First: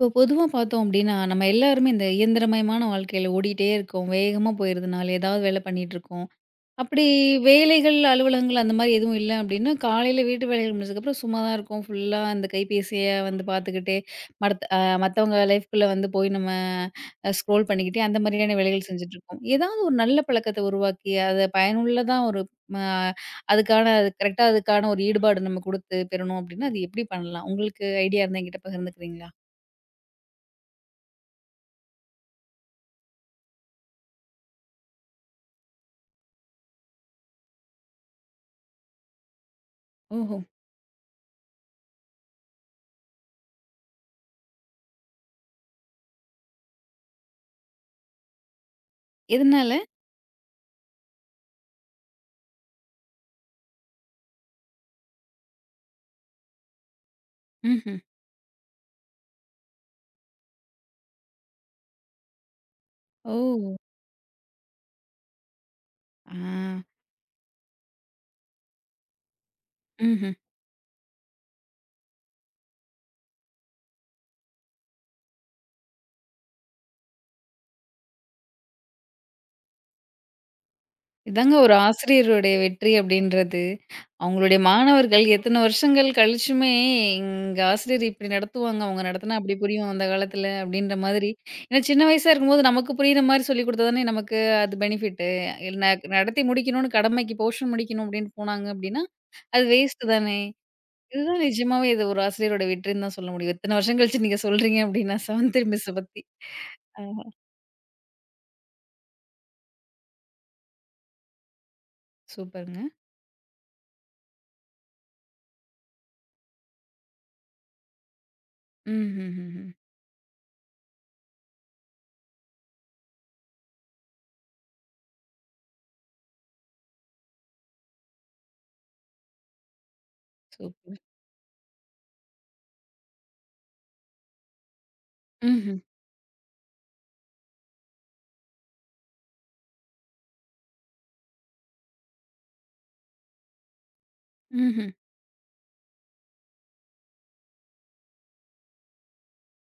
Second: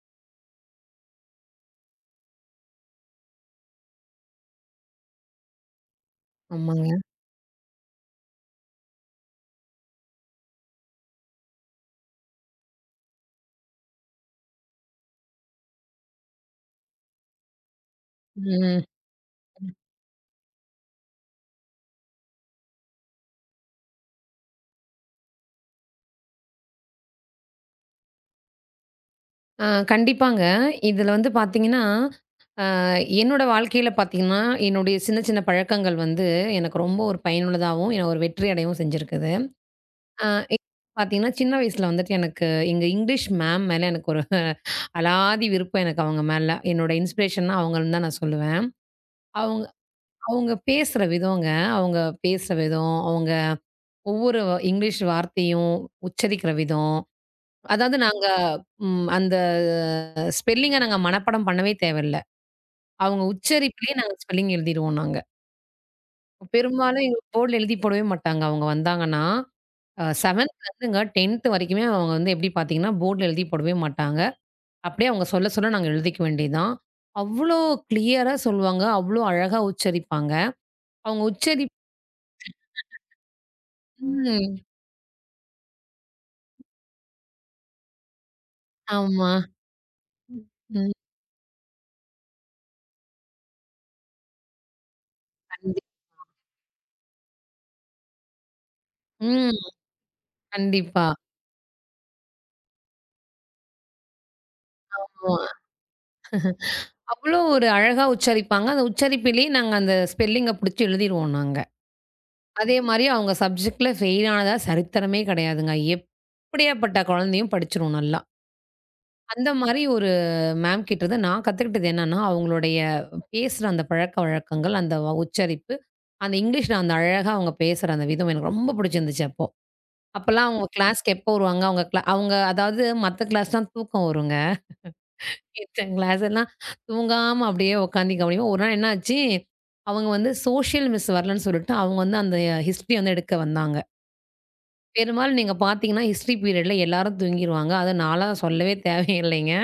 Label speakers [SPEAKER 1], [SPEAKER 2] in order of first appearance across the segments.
[SPEAKER 1] இப்போ பொதுவாக பார்த்தோம் அப்படின்னா நம்ம எல்லாருமே இந்த இயந்திரமயமான வாழ்க்கையில் ஓடிட்டே இருக்கோம். வேகமாக போயிருதுனால ஏதாவது வேலை பண்ணிட்டு இருக்கோம்.
[SPEAKER 2] ஆமாங்க.
[SPEAKER 1] அப்படி வேலைகள் அலுவலகங்கள் அந்த மாதிரி எதுவும் இல்லை அப்படின்னா, காலையில் வீட்டு வேலைகள் முடிச்சதுக்கப்புறம் சும்மா தான் இருக்கோம், ஃபுல்லாக அந்த கைபேசியை வந்து பார்த்துக்கிட்டே. மற்ற மற்றவங்க லைஃப்குள்ளே வந்து போய் நம்ம ஸ்க்ரோல் பண்ணிக்கிட்டே அந்த மாதிரியான
[SPEAKER 2] ம்.
[SPEAKER 1] வேலைகள் செஞ்சுட்டு இருக்கோம். ஏதாவது ஒரு நல்ல பழக்கத்தை உருவாக்கி அதை பயனுள்ளதாக ஒரு அஹ், அதுக்கான கரெக்டாக அதுக்கான ஒரு ஈடுபாடு நம்ம கொடுத்து பெறணும் அப்படின்னா, அது எப்படி பண்ணலாம்? உங்களுக்கு ஐடியா இருந்தால் என்கிட்ட பகிர்ந்துக்கிறீங்களா?
[SPEAKER 2] ஆ கண்டிப்பாங்க. இதுல வந்து பாத்தீங்கன்னா, அ என்னோட வாழ்க்கையில பாத்தீங்கன்னா, என்னுடைய சின்ன சின்ன பழக்கங்கள் வந்து எனக்கு ரொம்ப ஒரு பயனுள்ளதாவும், என்ன ஒரு வெற்றி அடையவும் செஞ்சிருக்குது. ஆ
[SPEAKER 1] ஓஹோ.
[SPEAKER 2] இப்ப பாத்தீங்கன்னா, சின்ன வயசுல வந்துட்டு எனக்கு எங்க இங்கிலீஷ் மேம் மேல எனக்கு ஒரு அலாதி விருப்பம் எனக்கு அவங்க மேல. என்னோட இன்ஸ்பிரேஷன்னா அவங்கன்னு தான் நான் சொல்லுவேன். அவங்க
[SPEAKER 1] எதனால?
[SPEAKER 2] அவங்க பேசுற விதங்க, அவங்க பேசுற விதம், அவங்க ஒவ்வொரு இங்கிலீஷ் வார்த்தையும் உச்சரிக்கிற விதம். அதாவது
[SPEAKER 1] ம்ஹ்ம்.
[SPEAKER 2] நாங்க அந்த ஸ்பெல்லிங்க நாங்க மனப்பாடம் பண்ணவே தேவையில்ல. அவங்க
[SPEAKER 1] ஓ!
[SPEAKER 2] உச்சரிப்பிலேயே நாங்க ஸ்பெல்லிங் எழுதிருவோம் நாங்க.
[SPEAKER 1] ஆ.
[SPEAKER 2] பெரும்பாலும் எங்களுக்கு போர்ட்ல எழுதி போடவே மாட்டாங்க. அவங்க வந்தாங்கன்னா,
[SPEAKER 1] ம்ஹ்ம்.
[SPEAKER 2] 7த்லருந்துங்க 10த் வரைக்குமே அவங்க வந்து எப்படி பார்த்தீங்கன்னா, போர்ட்ல எழுதி போடவே மாட்டாங்க. அப்படியே அவங்க சொல்ல சொல்ல நாங்க எழுதிக்க வேண்டியது தான். அவ்ளோ கிளியரா சொல்லுவாங்க. அவ்ளோ அழகா உச்சரிப்பாங்க. அவங்க
[SPEAKER 1] இதாங்க ஒரு
[SPEAKER 2] உச்சரிப்பு.
[SPEAKER 1] ஆசிரியருடைய வெற்றி அப்படின்றது.
[SPEAKER 2] ம்.
[SPEAKER 1] அவங்களுடைய மாணவர்கள் எத்தன வருஷங்கள் கழிச்சுமே, "எங்க ஆசிரியர் இப்படி நடத்துவாங்க, அவங்க
[SPEAKER 2] ஆமா.
[SPEAKER 1] நடத்தினா அப்படி புரியும் அந்த காலத்தில"
[SPEAKER 2] ம்.
[SPEAKER 1] அப்படின்ற மாதிரி. ஏன்னா சின்ன வயசா இருக்கும்போது நமக்கு புரியிற மாரி சொல்லிக் குடுத்தா தானே நமக்கு அது பெனிஃபிட்டு.
[SPEAKER 2] கண்டி
[SPEAKER 1] நடத்தி முடிக்கணும்னு கடமைக்கு போர்ஷன் முடிக்கணும் அப்படின்னு போனாங்க அப்படின்னா,
[SPEAKER 2] ம்.
[SPEAKER 1] அது வேஸ்ட் தானே.
[SPEAKER 2] கண்டிப்பா.
[SPEAKER 1] இதுதான் நிஜமாவே, இது ஒரு ஆசிரியரோட வெற்றின்னு தான் சொல்ல முடியும். இத்தன வருஷம் கழிச்சு நீங்க சொல்றீங்க அப்படின்னா,
[SPEAKER 2] ஆமா.
[SPEAKER 1] 7த் மிஸ்ஸ பத்தி. ஆ.
[SPEAKER 2] அவ்வளோ ஒரு அழகா உச்சரிப்பாங்க. அந்த உச்சரிப்பிலேயே நாங்க அந்த ஸ்பெல்லிங்க புடிச்சு எழுதிருவோம் நாங்க. அதே
[SPEAKER 1] சூப்பருங்க.
[SPEAKER 2] மாரி அவங்க சப்ஜெக்ட்ல ஃபெயில் ஆனதா சரித்திரமே கிடையாதுங்க. எப்படியாப்பட்ட குழந்தையும் படிச்சுரும் நல்லா. அந்த
[SPEAKER 1] ம்ஹ்ஹ்ஹ்ம்.
[SPEAKER 2] மாரி ஒரு மேம் கிட்ட இருந்து நான் கத்துக்கிட்டது என்னன்னா, அவங்களுடைய பேசுற அந்த பழக்கவழக்கங்கள், அந்த உச்சரிப்பு, அந்த இங்கிலீஷ்ல அந்த அழகா அவங்க பேசுற அந்த விதம் எனக்கு ரொம்ப புடிச்சிருந்துச்சு அப்போ. அப்பலாம் அவங்க
[SPEAKER 1] சூப்பர்.
[SPEAKER 2] கிளாஸ்க்கு எப்போ வருவாங்க? அவங்க அதாவது மத்த கிளாஸ்லாம் தூக்கம் வருங்க.
[SPEAKER 1] ம்ஹ்ம்.
[SPEAKER 2] கிளாஸ் எல்லாம் தூங்காம அப்படியே உட்காந்து கவனிப்போம். ஒரு நாள் என்ன ஆச்சு, அவங்க வந்து சோஷியல் மிஸ் வரலன்னு சொல்லிட்டு, அவங்க வந்து அந்த ஹிஸ்ட்ரி வந்து எடுக்க வந்தாங்க.
[SPEAKER 1] ம்ஹ்ம்.
[SPEAKER 2] பெரும்பாலும் நீங்க பார்த்தீங்கன்னா, ஹிஸ்ட்ரி பீரியட்ல எல்லாரும் தூங்கிருவாங்க. அதுவும் நான்லாம் சொல்லவே தேவையில்லைங்க.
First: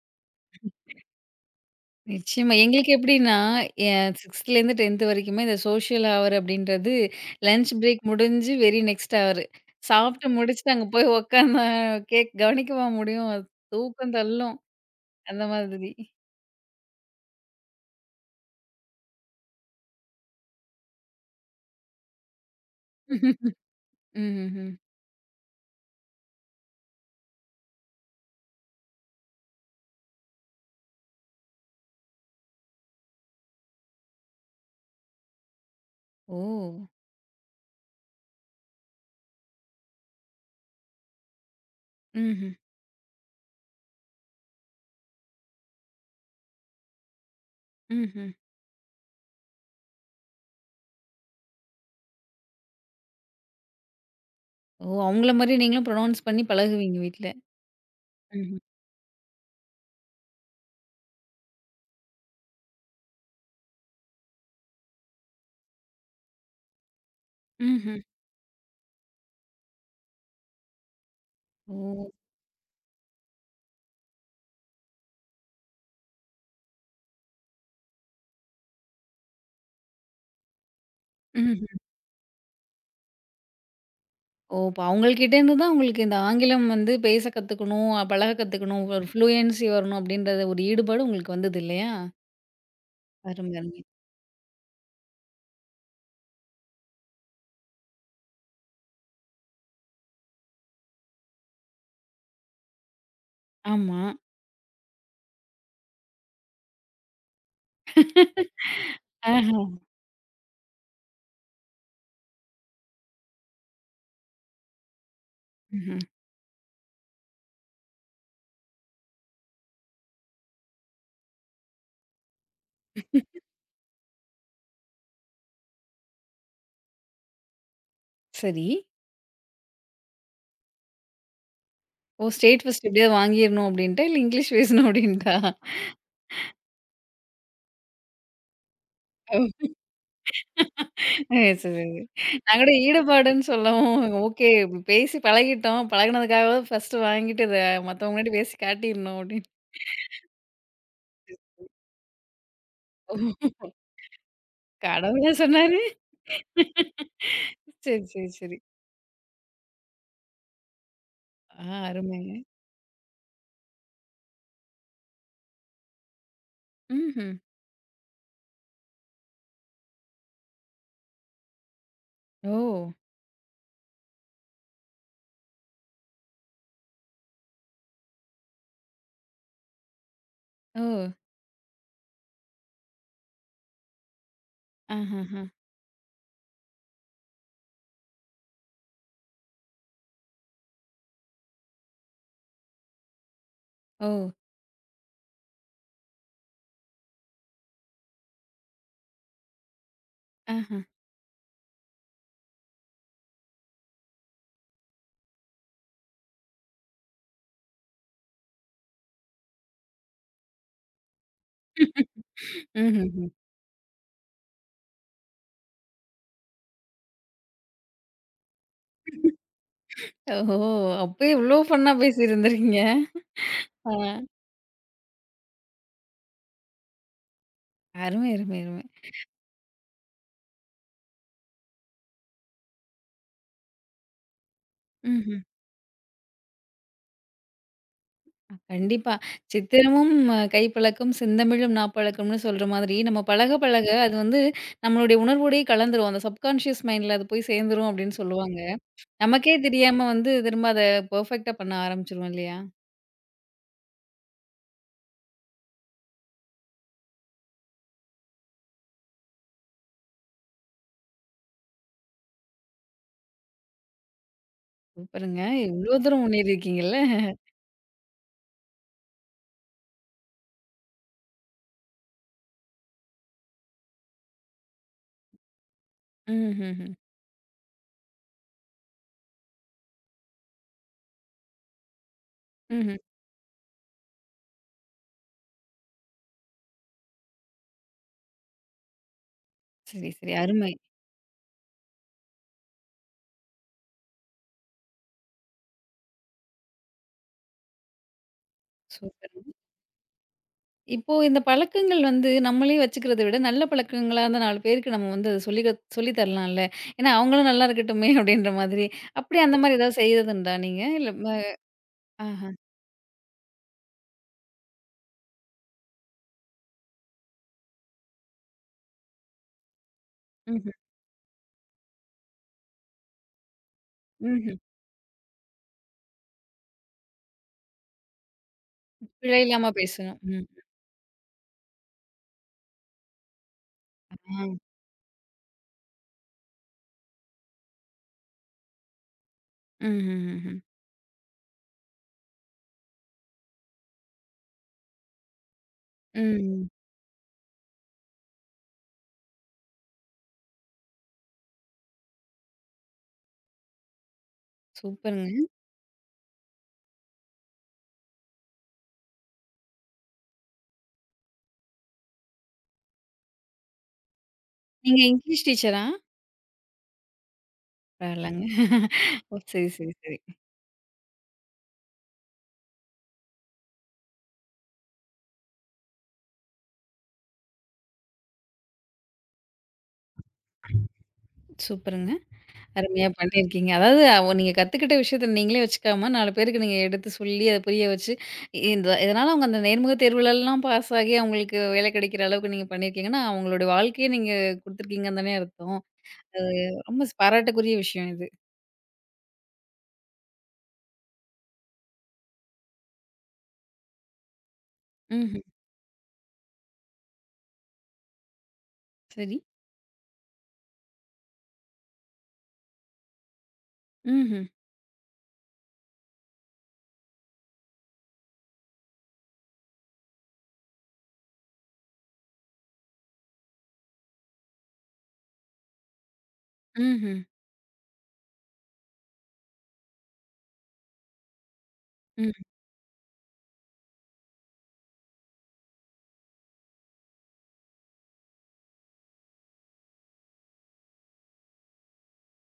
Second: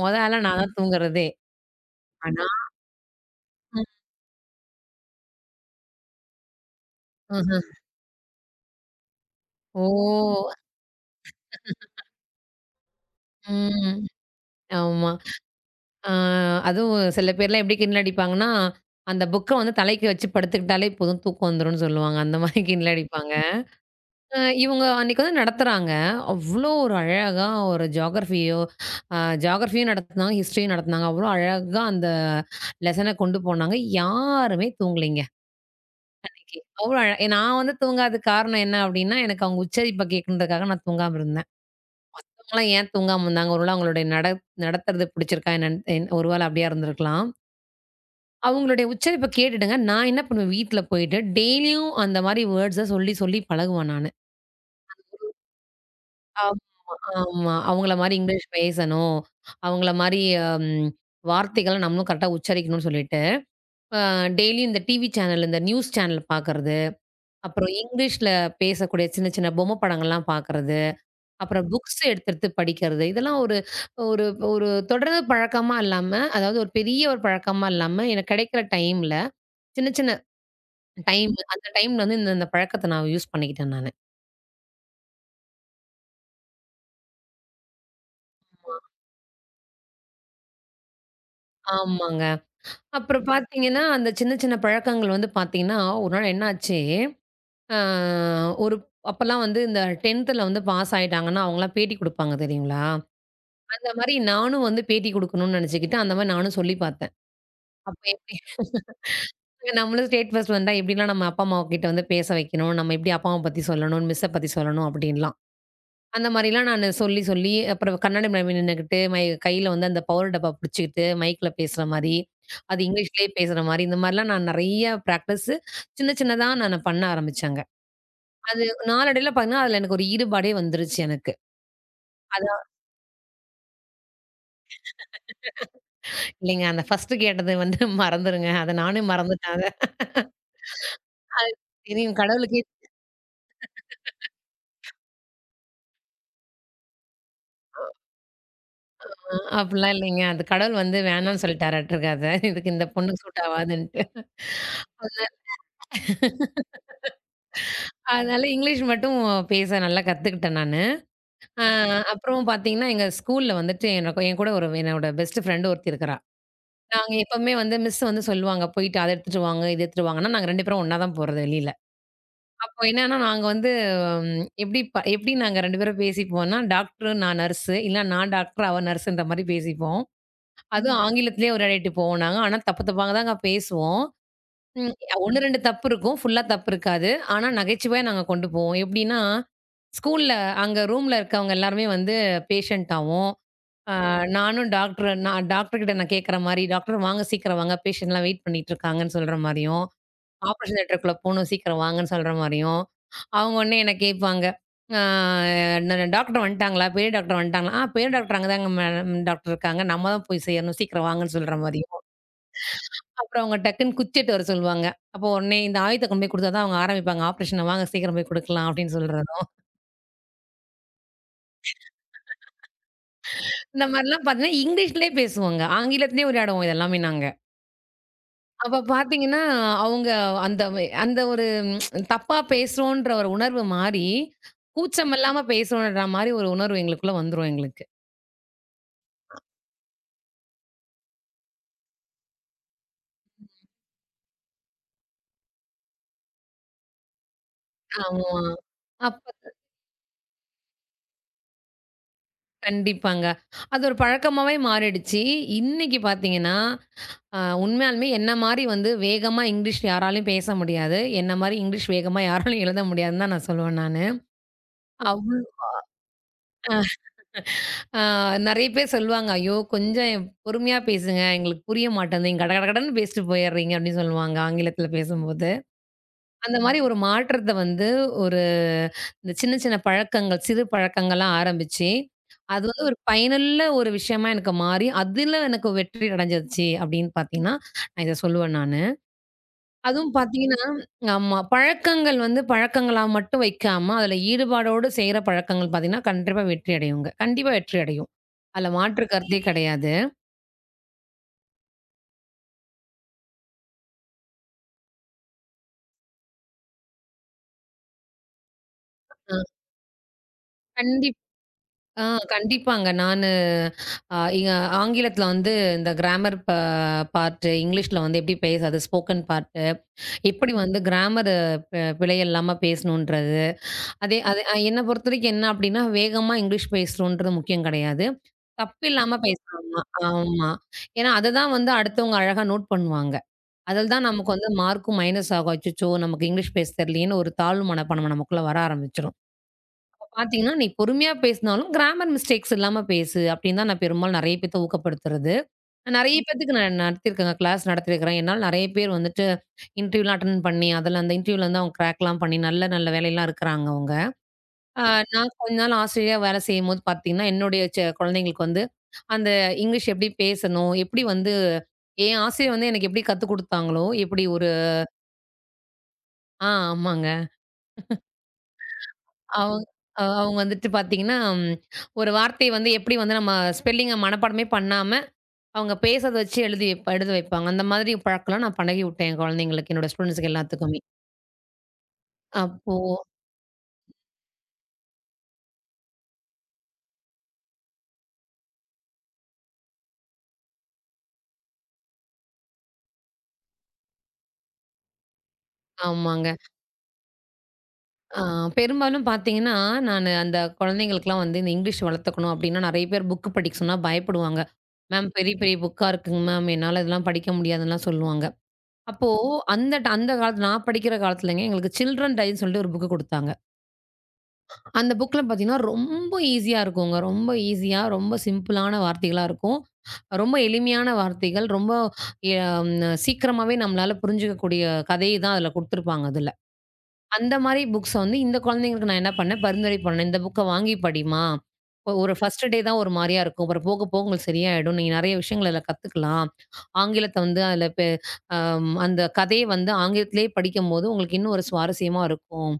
[SPEAKER 2] மொத ஆளா நான் தான் தூங்குறதே. ஆனா
[SPEAKER 1] நிச்சயமா. எங்களுக்கு எப்படின்னா, எ 6த்துலேருந்து 10த் வரைக்குமே இந்த சோஷியல் ஹவர் அப்படின்றது
[SPEAKER 2] ம்ஹ்ம்.
[SPEAKER 1] லஞ்ச் பிரேக் முடிஞ்சு வெரி நெக்ஸ்ட் ஹவர்.
[SPEAKER 2] ஓ!
[SPEAKER 1] சாப்பிட்டு முடிச்சுட்டு அங்க போய் உட்காந்தா கேக் கவனிக்கவா முடியும்?
[SPEAKER 2] ம்.
[SPEAKER 1] தூக்கம் தள்ளும்.
[SPEAKER 2] ஆமா.
[SPEAKER 1] அந்த மாதிரி.
[SPEAKER 2] ஆ அதுவும் சில பேர்லாம் எப்படி கிண்டல் அடிப்பாங்கன்னா, அந்த புக்க வந்து தலைக்கு வச்சு படுத்துக்கிட்டாலே போதும் தூக்கம் வந்துரும்னு சொல்லுவாங்க. அந்த மாரி கிண்டல் அடிப்பாங்க.
[SPEAKER 1] ம்ஹ்ஹ்ம்.
[SPEAKER 2] இவுங்க அன்னைக்கு வந்து நடத்துறாங்க. அவ்ளோ ஒரு அழகா ஒரு ஜியோகிராஃபியோ அ ஜியோகிராஃபியும் நடத்துனாங்க, ஹிஸ்டரியும் நடத்துனாங்க. அவ்ளோ அழகா அந்த லெசன கொண்டு போனாங்க. யாருமே தூங்கலைங்க.
[SPEAKER 1] ஓ!
[SPEAKER 2] அன்னைக்கு. அவ்ளோ அழ நான் வந்து தூங்காததுக்கு காரணம் என்ன அப்டின்னா, எனக்கு அவங்க உச்சரிப்ப கேட்கணுன்றதுக்காக நான் தூங்காம இருந்தேன்.
[SPEAKER 1] ம்ஹ்ம்.
[SPEAKER 2] அவங்கலாம் ஏன் தூங்காம இருந்தாங்க? அவங்களுடைய நடத்துறது பிடிச்சிருக்கா என்னன்னு ஒருவேள அப்டியா இருந்திருக்கலாம்.
[SPEAKER 1] ம்ஹ்ம்.
[SPEAKER 2] அவங்களுடைய உச்சரிப்ப கேட்டுட்டுங்க, நான் என்ன பண்ணுவேன் வீட்ல போயிட்டு டெய்லியும் அந்த மாரி வேர்ட்ஸ சொல்லி சொல்லி பழகுவேன் நானு.
[SPEAKER 1] ஓ! அவங்கள மாரி நீங்களும் ப்ரொனவுன்ஸ் பண்ணி
[SPEAKER 2] ஆமா,
[SPEAKER 1] பழகுவீங்க வீட்ல.
[SPEAKER 2] ஆமா. அவங்கள மாரி இங்கிலீஷ்
[SPEAKER 1] ம்ஹ்ம்.
[SPEAKER 2] பேசணும். அவங்கள மாரி ம் வார்த்தைகள நம்மளும் கரெக்ட்டா உச்சரிக்கணும்னு சொல்லிட்டு, அ டெய்லியும் இந்த டிவி சேனல், இந்த நியூஸ் சேனல் பார்க்கறது, அப்புறம்
[SPEAKER 1] ம்ஹ்ம்.
[SPEAKER 2] இங்கிலீஷ்ல பேசக்கூடிய சின்ன சின்ன பொம்மை படங்கள்லாம் பார்க்கறது, அப்புறம் புக்ஸ்
[SPEAKER 1] ஓ!
[SPEAKER 2] எடுத்து எடுத்து படிக்கிறது. இதெல்லாம் ஒரு ஒரு ஒரு தொடர் பழக்கமா இல்லாம, அதாவது ஒரு பெரிய ஒரு பழக்கமா இல்லாம, எனக்கு கிடைக்கிற டைம்ல சின்ன சின்ன டைம் அந்த
[SPEAKER 1] ம்ஹ்ம்.
[SPEAKER 2] டைம்ல வந்து இந்த இந்த பழக்கத்த நான் யூஸ் பண்ணிக்கிட்டேன் நானு.
[SPEAKER 1] ஓ! இப்ப அவங்கள்கிட்டேருந்து தான் உங்களுக்கு இந்த ஆங்கிலம் வந்து பேச கத்துக்கணும், பழக கத்துக்கணும், ஒரு ஃப்ளூயன்சி வரணும் அப்படின்றத ஒரு ஈடுபாடு உங்களுக்கு வந்தது இல்லையா?
[SPEAKER 2] ஆமாங்க. அப்புறம்
[SPEAKER 1] அருமை, அருமை.
[SPEAKER 2] பார்த்தீங்கன்னா, அந்த சின்ன சின்ன பழக்கங்கள் வந்து பார்த்தீங்கன்னா, ஒரு நாள் என்னாச்சு, அ ஒரு அப்பலாம் வந்து இந்த 10த்ல வந்து பாஸ் ஆயிட்டாங்கன்னா, அவங்கலாம் பேட்டி குடுப்பாங்க தெரியுங்களா? அந்த
[SPEAKER 1] ஆமா.
[SPEAKER 2] மாரி நானும் வந்து பேட்டி குடுக்கணும்னு நெனச்சுக்கிட்டு, அந்த மாரி நானும் சொல்லி பார்த்தேன். அப்ப எப்படி
[SPEAKER 1] ஆஹா.
[SPEAKER 2] நம்மளும் ஸ்டேட் ஃபர்ஸ்ட் வந்தா எப்படிலாம் நம்ம அப்பா, அம்மா கிட்ட வந்து பேச வைக்கணும், நம்ம எப்படி அப்பாவ பத்தி சொல்லணும், மிஸ்ஸ பத்தி சொல்லணும் அப்படின்லாம்.
[SPEAKER 1] ம்ஹ்ம்.
[SPEAKER 2] அந்த மாரிலாம் நானு சொல்லி, சொல்லி அப்புறம் கண்ணாடி முன்னாடி நின்னுகிட்டு, மை கையில வந்து அந்த பவர் டப்பா பிடிச்சுக்கிட்டு, மைக்ல பேசுற மாரி, அது இங்கிலீஷ்லயே பேசுற மாரி, இந்த மாரிலாம் நான் நெறைய பிராக்டிஸு சின்ன சின்னதா நானு பண்ண ஆரம்பிச்சேங்க. அது
[SPEAKER 1] சரி.
[SPEAKER 2] நாளடைவில பார்த்தீங்கன்னா, அதில எனக்கு ஒரு ஈடுபாடே வந்துருச்சு எனக்கு.
[SPEAKER 1] ஓ! ஸ்டேட்
[SPEAKER 2] அதான்
[SPEAKER 1] ஃபர்ஸ்ட் எப்படியாவது வாங்கிரணும் அப்படின்ட்டா? இல்ல இங்கிலீஷ் பேசணும் அப்படின்ட்டா?
[SPEAKER 2] இல்லைங்க அந்த ஃபர்ஸ்ட்டு கேட்டது வந்து மறந்துருங்க. அத நானே மறந்துட்டேன்
[SPEAKER 1] ஓ!
[SPEAKER 2] அத.
[SPEAKER 1] சரி, சரி.
[SPEAKER 2] தெரியும்
[SPEAKER 1] நான்
[SPEAKER 2] கடவுளுக்கே.
[SPEAKER 1] கூட ஈடுபாடுன்னு சொல்லவும், ஓகே பேசி பழகிட்டோம். பழகுனதுக்காகவாது ஃபர்ஸ்ட்டு வாங்கிட்டு இத மத்தவங்க முன்னாடி பேசி காட்டிரணும் அப்படின்னு.
[SPEAKER 2] அப்டிலாம் இல்லைங்க. அது கடவுள் வந்து வேணான்னு சொல்லிட்டாராட்டுருக்கு அத. இதுக்கு இந்த
[SPEAKER 1] ஓ!
[SPEAKER 2] பொண்ணுக்கு சூட் ஆவாதுன்ட்டு.
[SPEAKER 1] கடவுளா சொன்னாரு? சரி, சரி,
[SPEAKER 2] அதனால
[SPEAKER 1] சரி.
[SPEAKER 2] இங்கிலீஷ் மட்டும் பேச நல்லா கத்துக்கிட்டேன் நானு. அ
[SPEAKER 1] ஆ, அருமைங்க.
[SPEAKER 2] அப்புறம் பார்த்தீங்கன்னா, எங்க ஸ்கூல்ல வந்துட்டு எனக்கு என்னோட பெஸ்ட் ஃப்ரெண்ட் ஒருத்தி இருக்கிறா. நாங்க
[SPEAKER 1] ம்ஹ்ம்.
[SPEAKER 2] எப்பவுமே வந்து மிஸ் வந்து சொல்லுவாங்க, "போயிட்டு அத எடுத்துட்டு வாங்க, இத எடுத்துட்டு வாங்கன்னா" நாங்க 2 பேரும் ஒண்ணா தான் போறது வெளியில.
[SPEAKER 1] ஓ!
[SPEAKER 2] அப்போ என்னன்னா, நாங்க வந்து ஹம், எப்படி நாங்க 2 பேரும் பேசிப்போம்னா, டாக்டரு நான் நர்ஸு, இல்ல நான் டாக்டர் அவ நர்ஸுன்ற மாரி பேசிப்போம்.
[SPEAKER 1] ஓ!
[SPEAKER 2] அதுவும் ஆங்கிலத்திலேயே உரையாடிட்டு போவோம் நாங்க. ஆனா தப்பு தப்பாங்க தாங்க பேசுவோம். ம் 1,
[SPEAKER 1] ஆஹஹா!
[SPEAKER 2] 2 தப்பு இருக்கும். ஃபுல்லா தப்பு இருக்காது. ஆனா நகைச்சுவையா நாங்க கொண்டு போவோம். எப்படின்னா, ஸ்கூல்ல அங்க ரூம்ல இருக்கவங்க எல்லாருமே வந்து பேஷண்டாவும் ஆ
[SPEAKER 1] ஓ!
[SPEAKER 2] நானும் டாக்டர் கிட்ட நான் கேட்குற மாரி, "டாக்டர் வாங்க சீக்கிரம் வாங்க. பேஷண்ட்லாம் வெயிட் பண்ணிட்டு இருக்காங்கன்னு" சொல்ற மாரியும், "ஆப்ரேஷன்
[SPEAKER 1] ஆஹா!
[SPEAKER 2] தியேட்டருக்குள்ள போணும் சீக்கிரம் வாங்கன்னு" சொல்ற மாரியும், அவங்க உடனே என்ன கேட்பாங்க. ஆ "டாக்டர் வந்துட்டாங்களா? பெரிய டாக்டர் வந்துட்டாங்களா?" "ஆ பெரிய டாக்டர் அங்க தாங்க மேடம் டாக்டர் இருக்காங்க. நம்ம தான் போய் செய்யணும். சீக்கிரம் வாங்கன்னு" சொல்ற மாரியும்,
[SPEAKER 1] ம்ஹ்ஹ்ம்.
[SPEAKER 2] அப்புறம் அவங்க டக்குன்னு குச்சி எடுத்து வர சொல்லுவாங்க. அப்போ உடனே இந்த ஆயுதத்த கொண்டு போய் குடுத்தா தான் அவங்க ஆரம்பிப்பாங்க. "ஆப்ரேஷன வாங்க சீக்கிரம் போய் குடுக்கலாம்" அப்படின்னு சொல்றதும்,
[SPEAKER 1] ஓஹோ! அப்பயே இவ்ளோ ஃபன்னா பேசியிருந்திருக்கீங்க.
[SPEAKER 2] இந்த
[SPEAKER 1] ஆ,
[SPEAKER 2] மாரிலாம் பார்த்தீங்கன்னா, இங்கிலீஷ்லயே பேசுவோங்க. ஆங்கிலத்திலேயே உரையாடுவோம் இது எல்லாமே நாங்க.
[SPEAKER 1] அருமை, அருமை,
[SPEAKER 2] அப்ப
[SPEAKER 1] அருமை.
[SPEAKER 2] பார்த்தீங்கன்னா, அவங்க அந்த வே அந்த ஒரு ம், தப்பா பேசுறோன்ற ஒரு உணர்வு மாறி, கூச்சம்
[SPEAKER 1] ம்ஹ்ம்.
[SPEAKER 2] இல்லாம பேசுறோன்ற மாரி ஒரு உணர்வு எங்களுக்குள்ள வந்துரும் எங்களுக்கு.
[SPEAKER 1] கண்டிப்பா. சித்திரமும் கைப்பழக்கம், செந்தமிழும் நாப்பழக்கம்னு சொல்ற மாதிரி, நம்ம பழக பழக அது வந்து நம்மளுடைய உணர்வோடயே கலந்துரும். அந்த சப்கான்ஷியஸ் மைண்ட்ல அது போய் சேர்ந்துரும் அப்படின்னு
[SPEAKER 2] ஆமா.
[SPEAKER 1] சொல்லுவாங்க.
[SPEAKER 2] அப்ப
[SPEAKER 1] நமக்கே தெரியாம வந்து திரும்ப அத பெர்ஃபெக்ட்டா பண்ண ஆரம்பிச்சுருவோம் இல்லையா?
[SPEAKER 2] கண்டிப்பாங்க. அது ஒரு பழக்கமாவே மாறிடுச்சு. இன்னைக்கு பார்த்தீங்கன்னா, அ உண்மையாலுமே என்ன மாரி வந்து வேகமா இங்கிலீஷ் யாராலயும் பேச முடியாது. என்ன மாரி இங்கிலீஷ் வேகமா யாராலயும் எழுத முடியாதுன்னு தான் நான் சொல்லுவேன் நானு. அவ்
[SPEAKER 1] சூப்பருங்க. இவ்ளோ தூரம் முன்னேறியிருக்கீங்கல்ல.
[SPEAKER 2] ஆ நெறைய பேர் சொல்லுவாங்க, "ஐயோ! கொஞ்சம் பொறுமையா பேசுங்க. எங்களுக்கு புரிய மாட்டேங்குது. கட கட கடன்னு பேசிட்டு போயிடுறீங்க." அப்படின்னு சொல்லுவாங்க ஆங்கிலத்தில பேசும்போது. அந்த மாரி
[SPEAKER 1] ம்ஹ்ஹ்ம்.
[SPEAKER 2] ஒரு மாற்றத்த வந்து ஒரு இந்த சின்ன சின்ன பழக்கங்கள், சிறு பழக்கங்களா ஆரம்பிச்சு, அது வந்து
[SPEAKER 1] ம்ஹ்ம்.
[SPEAKER 2] ஒரு பயனுள்ள ஒரு விஷயமா எனக்கு மாறி, அதில எனக்கு வெற்றி அடைஞ்சிருச்சு அப்படின்னு பார்த்தீங்கன்னா, நான் இத சொல்லுவேன் நானு.
[SPEAKER 1] சரி,
[SPEAKER 2] அதுவும்
[SPEAKER 1] சரி.
[SPEAKER 2] பார்த்தீங்கன்னா
[SPEAKER 1] அருமை.
[SPEAKER 2] ஆமா. பழக்கங்கள் வந்து பழக்கங்களா மட்டும் வைக்காம, அதில ஈடுபாடோடு செய்ற பழக்கங்கள் பார்த்தீங்கன்னா, கண்டிப்பா வெற்றி அடையுங்க. கண்டிப்பா வெற்றி அடையும். அதில மாற்று கருத்தே
[SPEAKER 1] சூப்பர்.
[SPEAKER 2] கிடையாது.
[SPEAKER 1] இப்போ இந்த பழக்கங்கள் வந்து நம்மளே வச்சுக்கிறத விட, நல்ல பழக்கங்களா இருந்தா 4 பேருக்கு நம்ம வந்து சொல்லி சொல்லி தரலாம்ல. ஏன்னா, அவங்களும் நல்லா இருக்கட்டுமே அப்படின்ற மாதிரி. அப்படி
[SPEAKER 2] அ
[SPEAKER 1] அந்த மாதிரி ஏதாவது செய்ததுண்டா நீங்க? இல்ல
[SPEAKER 2] கண்டிப்
[SPEAKER 1] ம
[SPEAKER 2] ஆ
[SPEAKER 1] ஆஹா.
[SPEAKER 2] கண்டிப்பாங்க. நானு அ எ ஆங்கிலத்தில வந்து இந்த கிராமர் ப பார்ட்டு, இங்கிலீஷ்ல வந்து எப்படி பேசுறது, ஸ்போக்கன் பார்ட்டு, எப்படி
[SPEAKER 1] ம்ஹ்ம்.
[SPEAKER 2] வந்து கிராமரு ப பிழை இல்லாம பேசணுன்றது. அது
[SPEAKER 1] ம்ஹ்ம்.
[SPEAKER 2] என்ன பொறுத்தவரைக்கும் என்ன அப்படின்னா, வேகமா இங்கிலீஷ் பேசணுன்றது முக்கியம் கிடையாது. தப்பில்லாம
[SPEAKER 1] பிழை இல்லாம
[SPEAKER 2] பேசுறாமா.
[SPEAKER 1] பேசணும். ம்.
[SPEAKER 2] ஆமா. ஏன்னா, அததான் வந்து அடுத்தவங்க அழகா நோட் பண்ணுவாங்க. அதில தான்
[SPEAKER 1] ஆ.
[SPEAKER 2] நமக்கு வந்து மார்க்கும் மைனஸ் ஆகும். அச்சச்சோ! நமக்கு இங்கிலீஷ் பேச தெரியலையேன்னு ஒரு தாழ்வு மனப்பான்மை நமக்குள்ள வர ஆரம்பிச்சுரும்.
[SPEAKER 1] ம்ஹ்ஹ்ம்.
[SPEAKER 2] பார்த்தீங்கன்னா, "நீ பொறுமையா பேசினாலும் கிராமர் மிஸ்டேக்ஸ் இல்லாம பேசு." அப்படின்னு தான் நான் பெரும்பாலும் நெறைய பேத்த ஊக்கப்படுத்துறது. நெறைய பேத்துக்கு
[SPEAKER 1] ம்.
[SPEAKER 2] நான் நடத்தியிருக்கேங்க. கிளாஸ் நடத்தியிருக்கிறேன். என்னால நெறைய பேர் வந்துட்டு இன்டர்வியூலாம் அட்டெண்ட் பண்ணி, அதில அந்த இன்டர்வியூல வந்து அவங்க கிராக்லாம் பண்ணி நல்ல நல்ல வேலைலாம் இருக்கிறாங்க அவங்க. ஆ நான்
[SPEAKER 1] சூப்பருங்க.
[SPEAKER 2] கொஞ்ச நாள் ஆசிரியையா வேலை செய்யும்போது பார்த்தீங்கன்னா, என்னுடைய குழந்தைங்களுக்கு வந்து, அந்த இங்கிலீஷ் எப்படி பேசணும்? எப்படி வந்து என் ஆசிரியர் வந்து எனக்கு எப்படி கத்துக் குடுத்தாங்களோ, எப்படி ஒரு
[SPEAKER 1] நீங்க இங்கிலீஷ் டீச்சரா?
[SPEAKER 2] ஆ ஆமாங்க.
[SPEAKER 1] பரவால்லங்க. ஓ!
[SPEAKER 2] அவங்க
[SPEAKER 1] சரி, சரி, சரி.
[SPEAKER 2] அவங்க வந்துட்டு பார்த்தீங்கன்னா, ஒரு வார்த்தைய வந்து எப்படி வந்து நம்ம ஸ்பெல்லிங்க மனப்பாடமே பண்ணாம, அவங்க பேசறத வச்சு எழுத வைப்பாங்க. அந்த மாதிரி பழக்கலாம் நான் பழகிவுட்டேன் என் குழந்தைங்களுக்கு, என்னோட ஸ்டூடண்ட்ஸுக்கு எல்லாத்துக்குமே.
[SPEAKER 1] சூப்பருங்க.
[SPEAKER 2] அப்போ
[SPEAKER 1] அருமையா பண்ணியிருக்கீங்க. அதாவது நீங்க கத்துக்கிட்ட விஷயத்த நீங்களே வச்சுக்காம 4 பேருக்கு நீங்க எடுத்து சொல்லி அத புரிய வச்சு, இந்த இதனால அவங்க அந்த நேர்முக தேர்வுலலாம் பாஸ் ஆகி அவங்களுக்கு வேலை கிடைக்கிற அளவுக்கு நீங்க பண்ணியிருக்கீங்கன்னா, அவங்களுடைய வாழ்க்கைய நீங்க குடுத்துருக்கீங்கன்னு தானே அர்த்தம்.
[SPEAKER 2] ஆமாங்க.
[SPEAKER 1] அது ரொம்ப பாராட்டுக்குரிய விஷயம்
[SPEAKER 2] ஆ
[SPEAKER 1] இது.
[SPEAKER 2] பெரும்பாலும் பார்த்தீங்கன்னா, நானு அந்த குழந்தைங்களுக்குலாம் வந்து இந்த இங்கிலீஷ் வளர்த்துக்கணும் அப்டின்னா, நெறைய பேர் புக்கு படிக்க சொன்னா பயப்படுவாங்க. மேம் பெரிய,
[SPEAKER 1] ம்ஹ்ம்.
[SPEAKER 2] பெரிய புக்கா இருக்குங்க மேம். என்னால இதெல்லாம் படிக்க முடியாதுன்லாம் சொல்லுவாங்க. அப்போ
[SPEAKER 1] சரி.
[SPEAKER 2] அந்த காலத்துல நான் படிக்கிற காலத்துலங்க எங்களுக்கு சில்ட்ரன் டைன்னு சொல்லிட்டு ஒரு புக்கு குடுத்தாங்க.
[SPEAKER 1] ம்ஹ்ம்.
[SPEAKER 2] அந்த புக்ல பார்த்தீங்கன்னா, ரொம்ப ஈஸியா இருக்குங்க. ரொம்ப ஈஸியா, ரொம்ப சிம்பிளான வார்த்தைகளா இருக்கும். ரொம்ப எளிமையான வார்த்தைகள். ரொம்ப எ ம் சீக்கிரமாவே நம்மளால புரிஞ்சுக்கக்கூடிய கதை தான் அதுல குடுத்துருப்பாங்க அதுல.
[SPEAKER 1] ம்ஹ்ம்.
[SPEAKER 2] அந்த மாரி புக்ஸ வந்து இந்த குழந்தைங்களுக்கு நான் என்ன பண்ணேன், பரிந்துரை பண்ணேன். இந்த புக்க வாங்கி படிம்மா. ஒரு ஃபர்ஸ்ட்
[SPEAKER 1] ம்ஹ்ம்.
[SPEAKER 2] டே தான் ஒரு மாரியா இருக்கும். அப்புறம் போக, போக உங்களுக்கு சரியாயிடும். நீங்க நெறைய விஷயங்கள் அதில கத்துக்கலாம். ஆங்கிலத்த வந்து அதில பெ அம் அந்த கதைய வந்து ஆங்கிலத்திலேயே படிக்கும்போது, உங்களுக்கு இன்னும் ஒரு சுவாரஸ்யமா இருக்கும்.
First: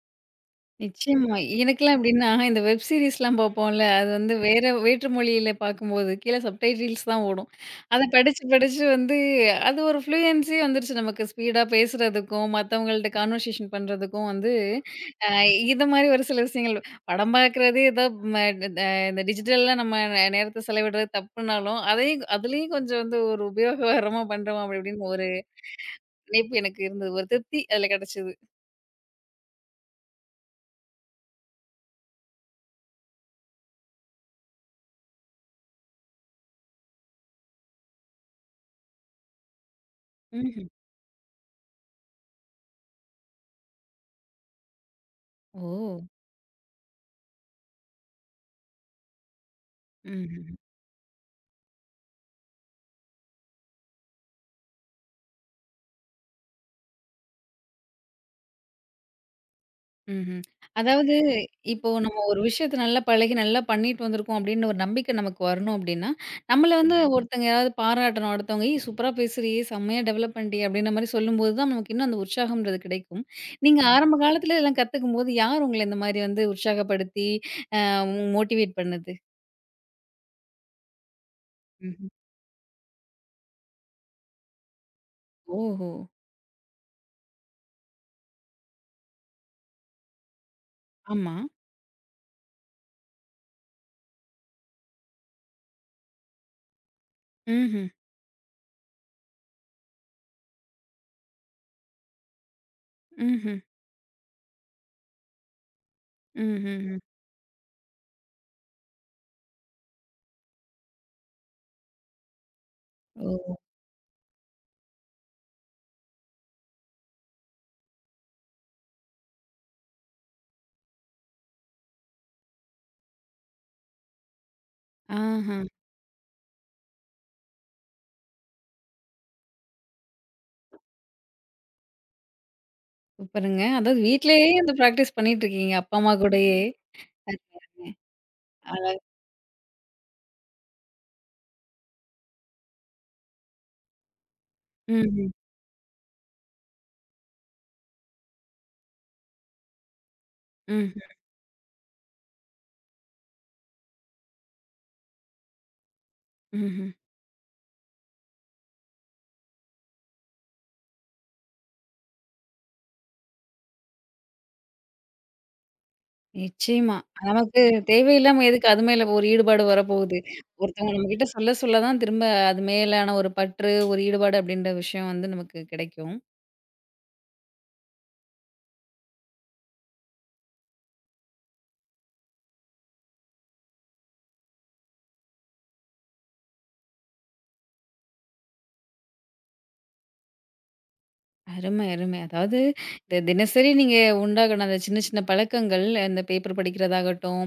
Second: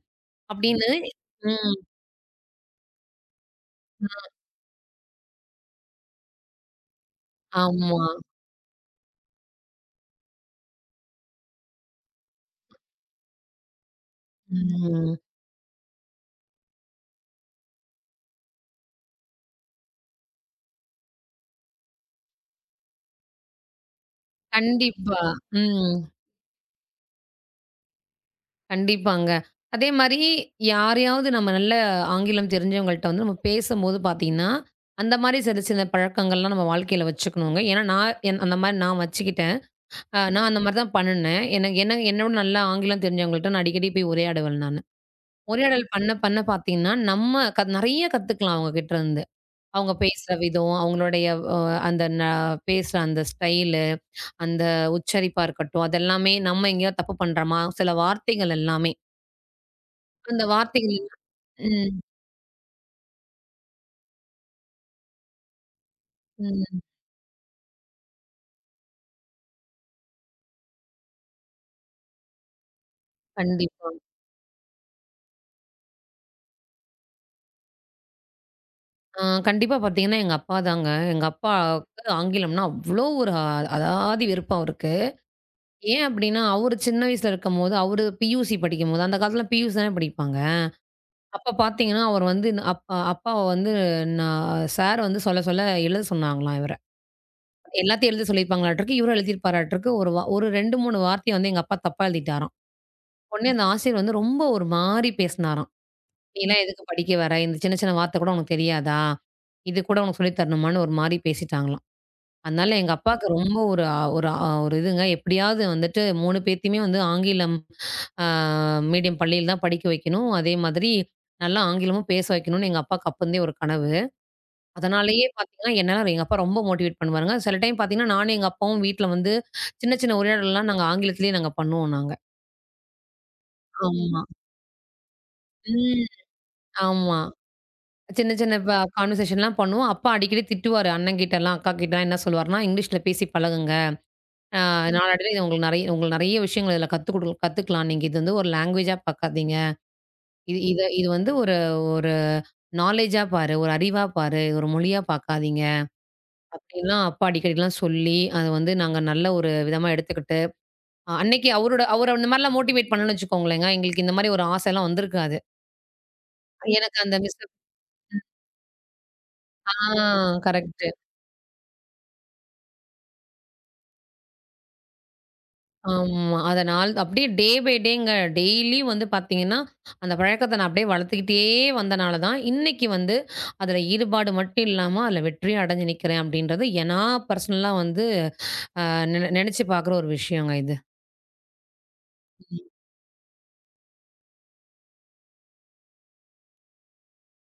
[SPEAKER 2] அப்படின்னு
[SPEAKER 1] நிச்சயமா.
[SPEAKER 2] ம்.
[SPEAKER 1] எனக்கெல்லாம் எப்படின்னா, இந்த வெப் சீரிஸ்லாம் பார்ப்போம்ல, அது வந்து வேற வேற்று மொழியில பார்க்கும்போது, கீழே சப்டைட்டில்ஸ் தான் ஓடும்.
[SPEAKER 2] ஆமா.
[SPEAKER 1] அத படிச்சு, படிச்சு வந்து அது ஒரு ஃப்ளூயன்ஸி வந்துருச்சு நமக்கு. ஸ்பீடா பேசுறதுக்கும், மத்தவங்கள்ட்ட கான்வர்சேஷன் பண்றதுக்கும் வந்து,
[SPEAKER 2] ம்.
[SPEAKER 1] அ இது மாரி ஒரு சில விஷயங்கள் படம் பார்க்குறது ஏதோ ம ட இந்த டிஜிட்டலா நம்ம நேரத்த செலவிடுறது தப்புனாலும், அதையும் அதுலயும் கொஞ்சம் வந்து ஒரு உபயோககரமா பண்றோம் அப்படி இப்படின்னு
[SPEAKER 2] கண்டிப்பா.
[SPEAKER 1] ஒரு
[SPEAKER 2] ம்.
[SPEAKER 1] நினைப்பு எனக்கு இருந்தது. ஒரு திருப்தி அதில கிடைச்சது.
[SPEAKER 2] கண்டிப்பாங்க. அதே மாரி யாரையாவது நம்ம நல்ல ஆங்கிலம் தெரிஞ்சவங்கள்ட்ட வந்து நம்ம பேசும்போது பார்த்தீங்கன்னா, அந்த மாரி சில சில பழக்கங்கள்லாம் நம்ம வாழ்க்கையில வச்சுக்கணுங்க. ஏன்னா நான் என் அந்த மாரி நான் வச்சுக்கிட்டேன். நான் அந்த
[SPEAKER 1] ம்ஹ்ம்.
[SPEAKER 2] மாரி தான் பண்ணுனேன். எனக்கு என்ன என்னோட நல்லா ஆங்கிலம் தெரிஞ்சவங்கள்ட்ட நான் அடிக்கடி போய் உரையாடுவேன் நானு.
[SPEAKER 1] ஓ!
[SPEAKER 2] உரையாடல் பண்ண பண்ண பார்த்தீங்கன்னா, நம்ம நெறைய கத்துக்கலாம் அவங்க கிட்டருந்து. அவங்க பேசுற
[SPEAKER 1] ம்ஹ்ம்.
[SPEAKER 2] விதம், அவங்களுடைய அ அந்த ந பேசுற அந்த ஸ்டைலு, அந்த உச்சரிப்பா இருக்கட்டும், அதெல்லாமே நம்ம எங்கேயாவது தப்பு பண்றோமா, சில வார்த்தைகள் எல்லாமே.
[SPEAKER 1] ம்ஹ்ம்.
[SPEAKER 2] அந்த வார்த்தைகள்
[SPEAKER 1] அதாவது இப்போ
[SPEAKER 2] ம்,
[SPEAKER 1] நம்ம ஒரு விஷயத்த நல்லா பழகி, நல்லா பண்ணிட்டு வந்திருக்கோம் அப்படின்னு ஒரு நம்பிக்கை நமக்கு வரணும் அப்படின்னா, நம்மள
[SPEAKER 2] ம்.
[SPEAKER 1] வந்து ம். ஒருத்தங்க யாராவது பாராட்டணும். அடுத்தவங்க "ஏய் சூப்பரா பேசுறியே! செம்மையா டெவலப் பண்ணிட்டியே!" அப்படின்ற மாரி சொல்லும்போது தான் நமக்கு இன்னும் அந்த உற்சாகம்ன்றது கிடைக்கும். நீங்க ம்.
[SPEAKER 2] கண்டிப்பா.
[SPEAKER 1] ஆரம்ப காலத்துல இதெல்லாம் கத்துக்கும்போது, யார் உங்கள இந்த மாரி வந்து உற்சாகப்படுத்தி, அ மோட்டிவேட் பண்ணது?
[SPEAKER 2] கண்டிப்பா பாத்தீங்கன்னா, எங்க அப்பா தாங்க. எங்க
[SPEAKER 1] ம்ஹ்ம்.
[SPEAKER 2] அப்பாவுக்கு ஆங்கிலம்னா அவ்ளோ ஒரு அலாதி வெறுப்பு அவருக்கு.
[SPEAKER 1] ஓஹோ!
[SPEAKER 2] ஏன் அப்டின்னா, அவரு சின்ன வயசுல இருக்கும்போது, அவரு பியூசி படிக்கும்போது, அந்த காலத்துல பியூசி தானே படிப்பாங்க.
[SPEAKER 1] ஆமா.
[SPEAKER 2] அப்ப பாத்தீங்கன்னா, அவர் வந்து ந- அப்பா அப்பாவ வந்து நான் சார் வந்து சொல்ல, சொல்ல எழுத சொன்னாங்களாம் இவர.
[SPEAKER 1] ம்ஹ்ம்.
[SPEAKER 2] எல்லாத்தையும் எழுத சொல்லியிருப்பாங்களாட்ருக்கு. இவரும் எழுதியிருப்பாராட்ருக்கு. ஒரு 2, 3 வார்த்தைய வந்து எங்க அப்பா தப்பா எழுதிட்டாராம். உடனே
[SPEAKER 1] ம்ஹ்ம்.
[SPEAKER 2] அந்த ஆசிரியர் வந்து ரொம்ப ஒரு மாரி பேசினாராம். நீலாம் எதுக்கு
[SPEAKER 1] ம்ஹ்ம்.
[SPEAKER 2] படிக்க வர? இந்த சின்ன சின்ன வார்த்த கூட உனக்கு தெரியாதா? இது கூட உனக்கு சொல்லி தரணுமான்னு ஒரு மாரி பேசிட்டாங்களாம். அதனால எங்க அப்பாவுக்கு
[SPEAKER 1] ஓ!
[SPEAKER 2] ரொம்ப ஒரு இதுங்க. எப்படியாவது வந்துட்டு 3 பேத்தையுமே வந்து ஆங்கிலம் ஆ மீடியம் பள்ளியில தான் படிக்க வைக்கணும். அதே மாதிரி நல்லா ஆங்கிலமும் பேச வைக்கணும்னு எங்க அப்பாவுக்கு அப்பருந்தே ஒரு கனவு. அதனாலேயே
[SPEAKER 1] ஆஹா!
[SPEAKER 2] பார்த்தீங்கன்னா, என்னால எங்க அப்பா ரொம்ப மோட்டிவேட் பண்ணுவாருங்க. சில டைம் பார்த்தீங்கன்னா, நானும் எங்க அப்பாவும் வீட்ல வந்து சின்ன சின்ன உரையாடல்லாம் நாங்க ஆங்கிலத்திலேயே நாங்க பண்ணுவோம் நாங்க.
[SPEAKER 1] சூப்பருங்க. அதாவது
[SPEAKER 2] ஆமா.
[SPEAKER 1] வீட்லயே அந்த பிராக்டிஸ் பண்ணிட்டு இருக்கீங்க, அப்பா,
[SPEAKER 2] ம்.
[SPEAKER 1] அம்மா கூடயே.
[SPEAKER 2] ஆமா.
[SPEAKER 1] அருமை, அருமை.
[SPEAKER 2] சின்ன சின்ன ப கான்வர்சேஷன்லாம் பண்ணுவோம். அப்பா அடிக்கடி திட்டுவாரு அண்ணங்கிட்டலாம், அக்காகிட்டலாம் என்ன சொல்லுவாருன்னா, "இங்கிலீஷ்ல பேசி பழகுங்க. அ நாளடைவில
[SPEAKER 1] ம்ஹ்ம்.
[SPEAKER 2] இது உங்களுக்கு நெறைய விஷயங்கள் இதில கத்துக்கலாம். நீங்க இது வந்து ஒரு லாங்குவேஜா பார்க்காதீங்க. இது இத
[SPEAKER 1] ம்.
[SPEAKER 2] இது வந்து ஒரு ஒரு நாலேஜா பாரு, ஒரு அறிவா பாரு, ஒரு மொழியா பார்க்காதீங்க."
[SPEAKER 1] ம்ஹ்ம்.
[SPEAKER 2] அப்படின்லாம் அப்பா அடிக்கடிலாம் சொல்லி, அத வந்து நாங்க நல்ல ஒரு விதமா எடுத்துக்கிட்டு, அன்னைக்கு அவரோட அவர அந்த மாரிலாம் மோட்டிவேட் பண்ணணும்னு வச்சுக்கோங்களேங்க, எங்களுக்கு இந்த மாரி ஒரு ஆசைலாம் வந்திருக்காது.
[SPEAKER 1] நிச்சயமா.
[SPEAKER 2] எனக்கு அந்த மிஸ்
[SPEAKER 1] நமக்கு தேவையில்லாம எதுக்கு அது மேல ஒரு ஈடுபாடு
[SPEAKER 2] ஆ
[SPEAKER 1] வரப்போகுது.
[SPEAKER 2] கரெக்ட்.
[SPEAKER 1] ஒருத்தவங்க நம்மகிட்ட சொல்ல சொல்ல தான் திரும்ப அது மேலான ஒரு பற்று, ஒரு ஈடுபாடு அப்படின்ற விஷயம் வந்து நமக்கு கிடைக்கும்.
[SPEAKER 2] ஆமா. அத நாள் அப்படியே டே பை டேங்க. டெய்லி வந்து பார்த்தீங்கன்னா, அந்த பழக்கத்த நான் அப்படியே வளர்த்துக்கிட்டே வந்தனால தான், இன்னைக்கு வந்து அதில ஈடுபாடு மட்டும் இல்லாம, அதில வெற்றியும் அடைஞ்சு நிக்கிறேன் அப்படின்றது, நான் பர்சனலா வந்து அ நென நெனச்சு பார்க்குற ஒரு விஷயங்க இது.
[SPEAKER 1] அருமை, அருமை. அதாவது இந்த தினசரி நீங்க உண்டாகுன அந்த சின்ன சின்ன பழக்கங்கள், இந்த பேப்பர் படிக்கிறதாகட்டும்,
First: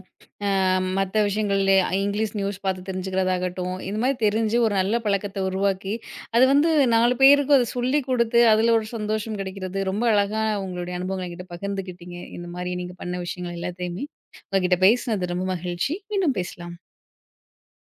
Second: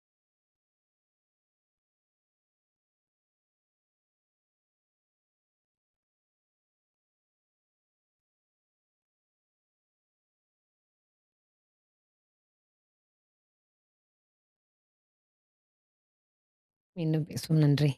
[SPEAKER 1] மற்ற விஷயங்கள்ல இங்கிலீஷ் நியூஸ் பார்த்து தெரிஞ்சுக்கிறதாகட்டும், இந்த மாதிரி தெரிஞ்சு ஒரு நல்ல பழக்கத்த உருவாக்கி, அது வந்து 4 பேருக்கும் அத சொல்லிக் குடுத்து, அதில ஒரு சந்தோஷம் கிடைக்கிறது. ரொம்ப அழகா உங்களுடைய அனுபவங்கள என்கிட்ட பகிர்ந்துக்கிட்டீங்க, இந்த மாரி நீங்க பண்ண விஷயங்கள் எல்லாத்தையுமே. உங்ககிட்ட பேசினது ரொம்ப மகிழ்ச்சி. மீண்டும் பேசலாம்.
[SPEAKER 2] மீண்டும் பேசுவோம். நன்றி.